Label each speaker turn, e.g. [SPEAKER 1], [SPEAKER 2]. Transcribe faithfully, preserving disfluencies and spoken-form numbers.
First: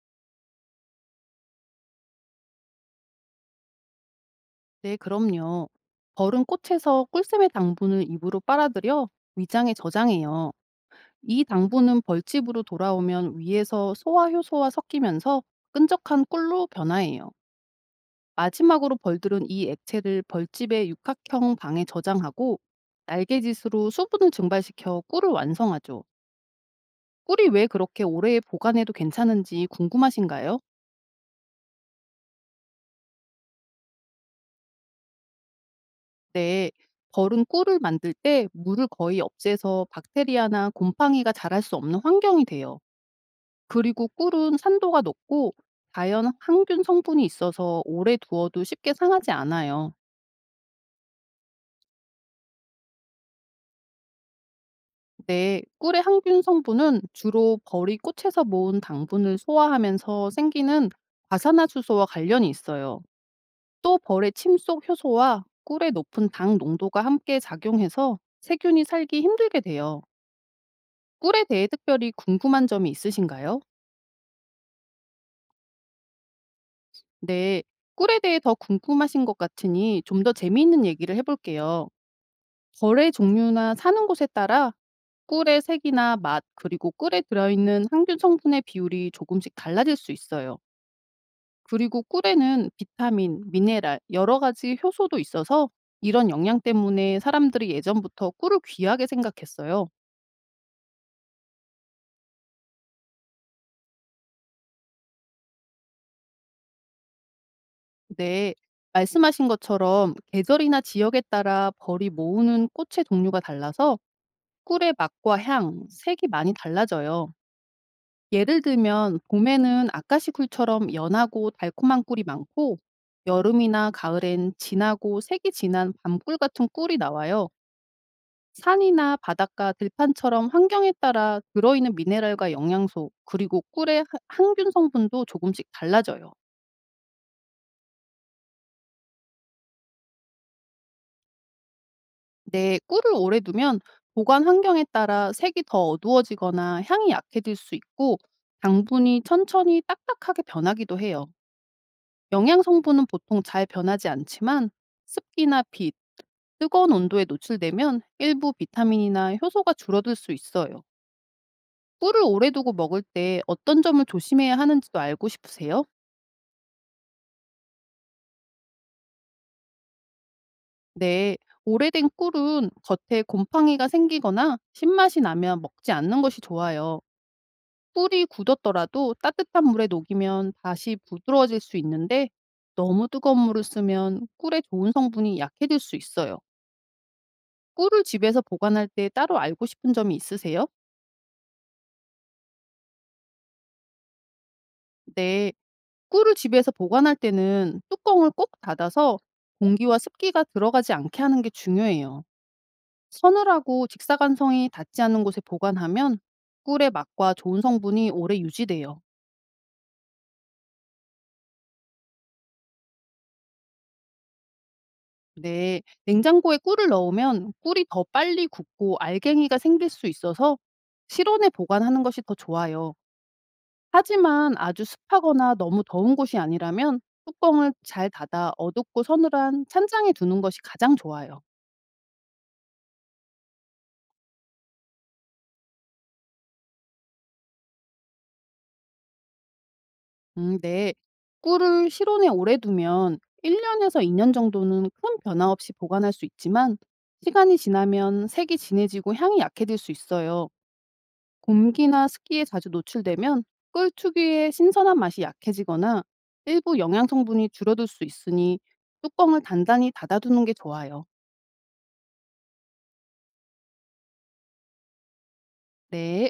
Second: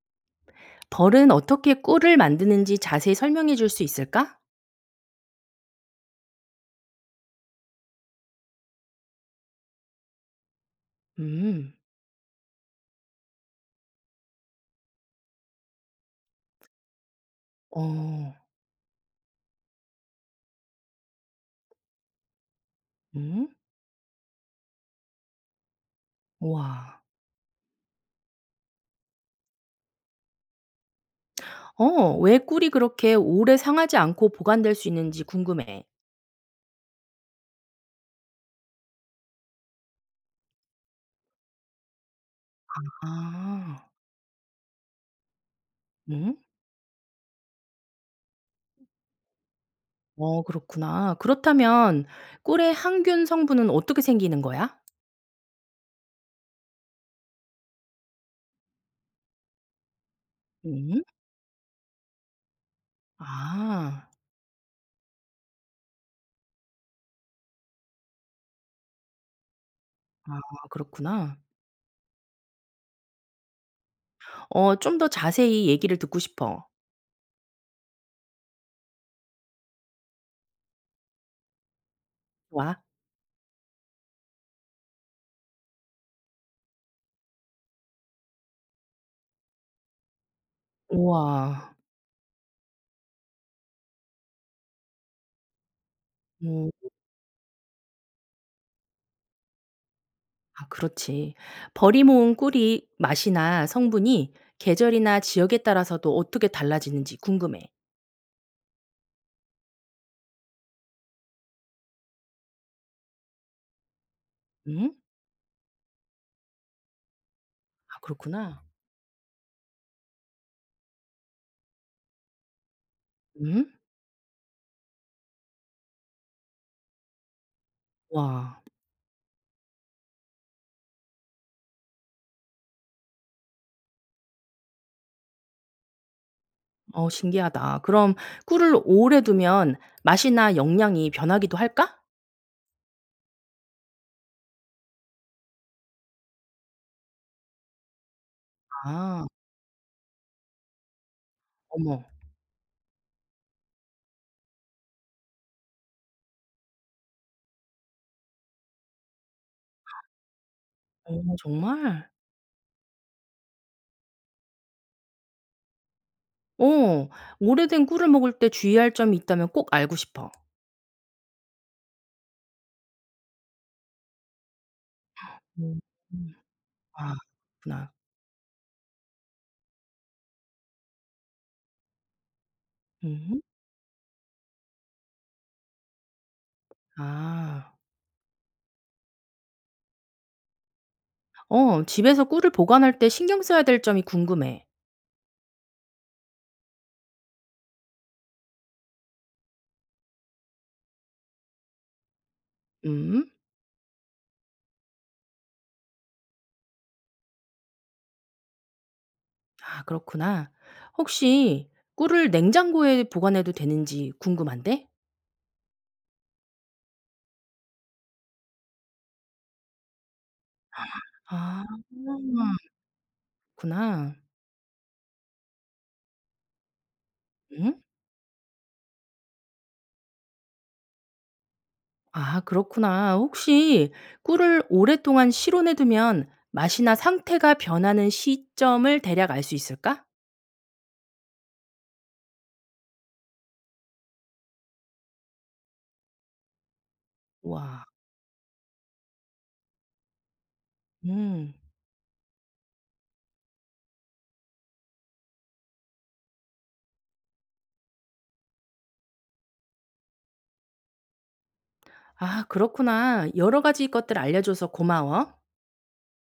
[SPEAKER 1] 벌은 어떻게 꿀을 만드는지 자세히 설명해 줄 수 있을까?
[SPEAKER 2] 네, 그럼요. 벌은 꽃에서 꿀샘의 당분을 입으로 빨아들여 위장에 저장해요. 이
[SPEAKER 1] 음.
[SPEAKER 2] 당분은 벌집으로 돌아오면 위에서 소화 효소와 섞이면서 끈적한 꿀로 변화해요.
[SPEAKER 1] 어.
[SPEAKER 2] 마지막으로 벌들은 이 액체를 벌집의 육각형 방에 저장하고
[SPEAKER 1] 음?
[SPEAKER 2] 날개짓으로 수분을 증발시켜 꿀을 완성하죠.
[SPEAKER 1] 우와.
[SPEAKER 2] 꿀이 왜 그렇게 오래 보관해도 괜찮은지 궁금하신가요?
[SPEAKER 1] 어 왜 꿀이 그렇게 오래 상하지 않고 보관될 수 있는지 궁금해.
[SPEAKER 2] 때 벌은 꿀을 만들 때 물을 거의 없애서 박테리아나 곰팡이가 자랄 수 없는 환경이 돼요.
[SPEAKER 1] 아.
[SPEAKER 2] 그리고 꿀은 산도가 높고 자연
[SPEAKER 1] 음?
[SPEAKER 2] 항균 성분이 있어서 오래 두어도 쉽게 상하지 않아요.
[SPEAKER 1] 어 그렇구나. 그렇다면 꿀의 항균 성분은 어떻게 생기는 거야?
[SPEAKER 2] 네, 꿀의 항균 성분은 주로 벌이 꽃에서 모은 당분을 소화하면서 생기는
[SPEAKER 1] 음?
[SPEAKER 2] 과산화수소와 관련이 있어요. 또
[SPEAKER 1] 아.
[SPEAKER 2] 벌의 침속 효소와 꿀의 높은 당 농도가 함께 작용해서 세균이 살기 힘들게 돼요.
[SPEAKER 1] 아 그렇구나.
[SPEAKER 2] 꿀에 대해 특별히 궁금한 점이 있으신가요?
[SPEAKER 1] 어 좀 더 자세히 얘기를 듣고 싶어.
[SPEAKER 2] 네. 꿀에 대해 더 궁금하신 것 같으니 좀 더 재미있는 얘기를 해볼게요.
[SPEAKER 1] 와.
[SPEAKER 2] 벌의 종류나 사는 곳에 따라 꿀의 색이나 맛, 그리고 꿀에 들어있는 항균 성분의 비율이 조금씩 달라질 수 있어요.
[SPEAKER 1] 우와.
[SPEAKER 2] 그리고 꿀에는 비타민, 미네랄, 여러 가지 효소도 있어서 이런 영양
[SPEAKER 1] 어.
[SPEAKER 2] 때문에 사람들이 예전부터 꿀을 귀하게 생각했어요.
[SPEAKER 1] 아 그렇지. 버리 모은 꿀이 맛이나 성분이 계절이나 지역에 따라서도 어떻게 달라지는지 궁금해.
[SPEAKER 2] 네. 말씀하신 것처럼 계절이나 지역에 따라 벌이 모으는 꽃의 종류가 달라서
[SPEAKER 1] 응?
[SPEAKER 2] 꿀의 맛과 향, 색이 많이 달라져요.
[SPEAKER 1] 아
[SPEAKER 2] 예를
[SPEAKER 1] 그렇구나.
[SPEAKER 2] 들면 봄에는 아카시 꿀처럼 연하고 달콤한 꿀이 많고
[SPEAKER 1] 음?
[SPEAKER 2] 여름이나 가을엔 진하고 색이 진한 밤꿀 같은 꿀이 나와요.
[SPEAKER 1] 와.
[SPEAKER 2] 산이나 바닷가 들판처럼 환경에 따라 들어있는 미네랄과 영양소 그리고 꿀의 하- 항균 성분도 조금씩 달라져요.
[SPEAKER 1] 어 신기하다. 그럼 꿀을 오래 두면 맛이나 영양이 변하기도 할까?
[SPEAKER 2] 네, 꿀을 오래 두면 보관 환경에 따라 색이 더 어두워지거나 향이 약해질 수 있고 당분이
[SPEAKER 1] 아.
[SPEAKER 2] 천천히 딱딱하게 변하기도 해요.
[SPEAKER 1] 어머.
[SPEAKER 2] 영양 성분은 보통 잘 변하지 않지만 습기나 빛, 뜨거운 온도에 노출되면 일부 비타민이나 효소가 줄어들 수 있어요.
[SPEAKER 1] 어 정말?
[SPEAKER 2] 꿀을 오래 두고 먹을 때 어떤 점을 조심해야 하는지도 알고 싶으세요?
[SPEAKER 1] 어. 오래된 꿀을 먹을 때 주의할 점이 있다면 꼭 알고 싶어.
[SPEAKER 2] 네. 오래된 꿀은 겉에 곰팡이가 생기거나 신맛이 나면
[SPEAKER 1] 음.
[SPEAKER 2] 먹지 않는
[SPEAKER 1] 음.
[SPEAKER 2] 것이 좋아요.
[SPEAKER 1] 아 그렇구나.
[SPEAKER 2] 꿀이 굳었더라도 따뜻한 물에 녹이면 다시 부드러워질 수 있는데 너무 뜨거운
[SPEAKER 1] 음.
[SPEAKER 2] 물을 쓰면 꿀의 좋은 성분이 약해질 수 있어요.
[SPEAKER 1] 아.
[SPEAKER 2] 꿀을 집에서 보관할 때 따로 알고 싶은 점이 있으세요?
[SPEAKER 1] 어 집에서 꿀을 보관할 때 신경 써야 될 점이 궁금해.
[SPEAKER 2] 네. 꿀을 집에서 보관할 때는 뚜껑을 꼭 닫아서 공기와 습기가 들어가지 않게 하는 게 중요해요.
[SPEAKER 1] 음.
[SPEAKER 2] 서늘하고 직사광선이 닿지 않는 곳에 보관하면 꿀의 맛과 좋은 성분이 오래 유지돼요.
[SPEAKER 1] 아 그렇구나. 혹시 꿀을 냉장고에 보관해도 되는지 궁금한데?
[SPEAKER 2] 네. 냉장고에 꿀을 넣으면 꿀이 더 빨리 굳고 알갱이가 생길 수 있어서 실온에
[SPEAKER 1] 아
[SPEAKER 2] 보관하는 것이 더 좋아요.
[SPEAKER 1] 그렇구나.
[SPEAKER 2] 하지만 아주 습하거나 너무 더운 곳이 아니라면 뚜껑을
[SPEAKER 1] 음?
[SPEAKER 2] 잘 닫아 어둡고 서늘한 찬장에 두는 것이 가장 좋아요.
[SPEAKER 1] 아 그렇구나. 혹시 꿀을 오랫동안 실온에 두면 맛이나 상태가 변하는 시점을 대략 알 수 있을까?
[SPEAKER 2] 음, 네. 꿀을 실온에 오래 두면 일 년에서 이 년 정도는 큰 변화 없이 보관할 수 있지만 시간이
[SPEAKER 1] 와
[SPEAKER 2] 지나면 색이 진해지고 향이 약해질 수 있어요.
[SPEAKER 1] 음.
[SPEAKER 2] 곰기나 습기에 자주 노출되면 꿀 특유의 신선한 맛이 약해지거나 일부 영양 성분이 줄어들 수 있으니 뚜껑을 단단히 닫아두는 게 좋아요.
[SPEAKER 1] 아 그렇구나. 여러 가지 것들 알려줘서 고마워.
[SPEAKER 2] 네.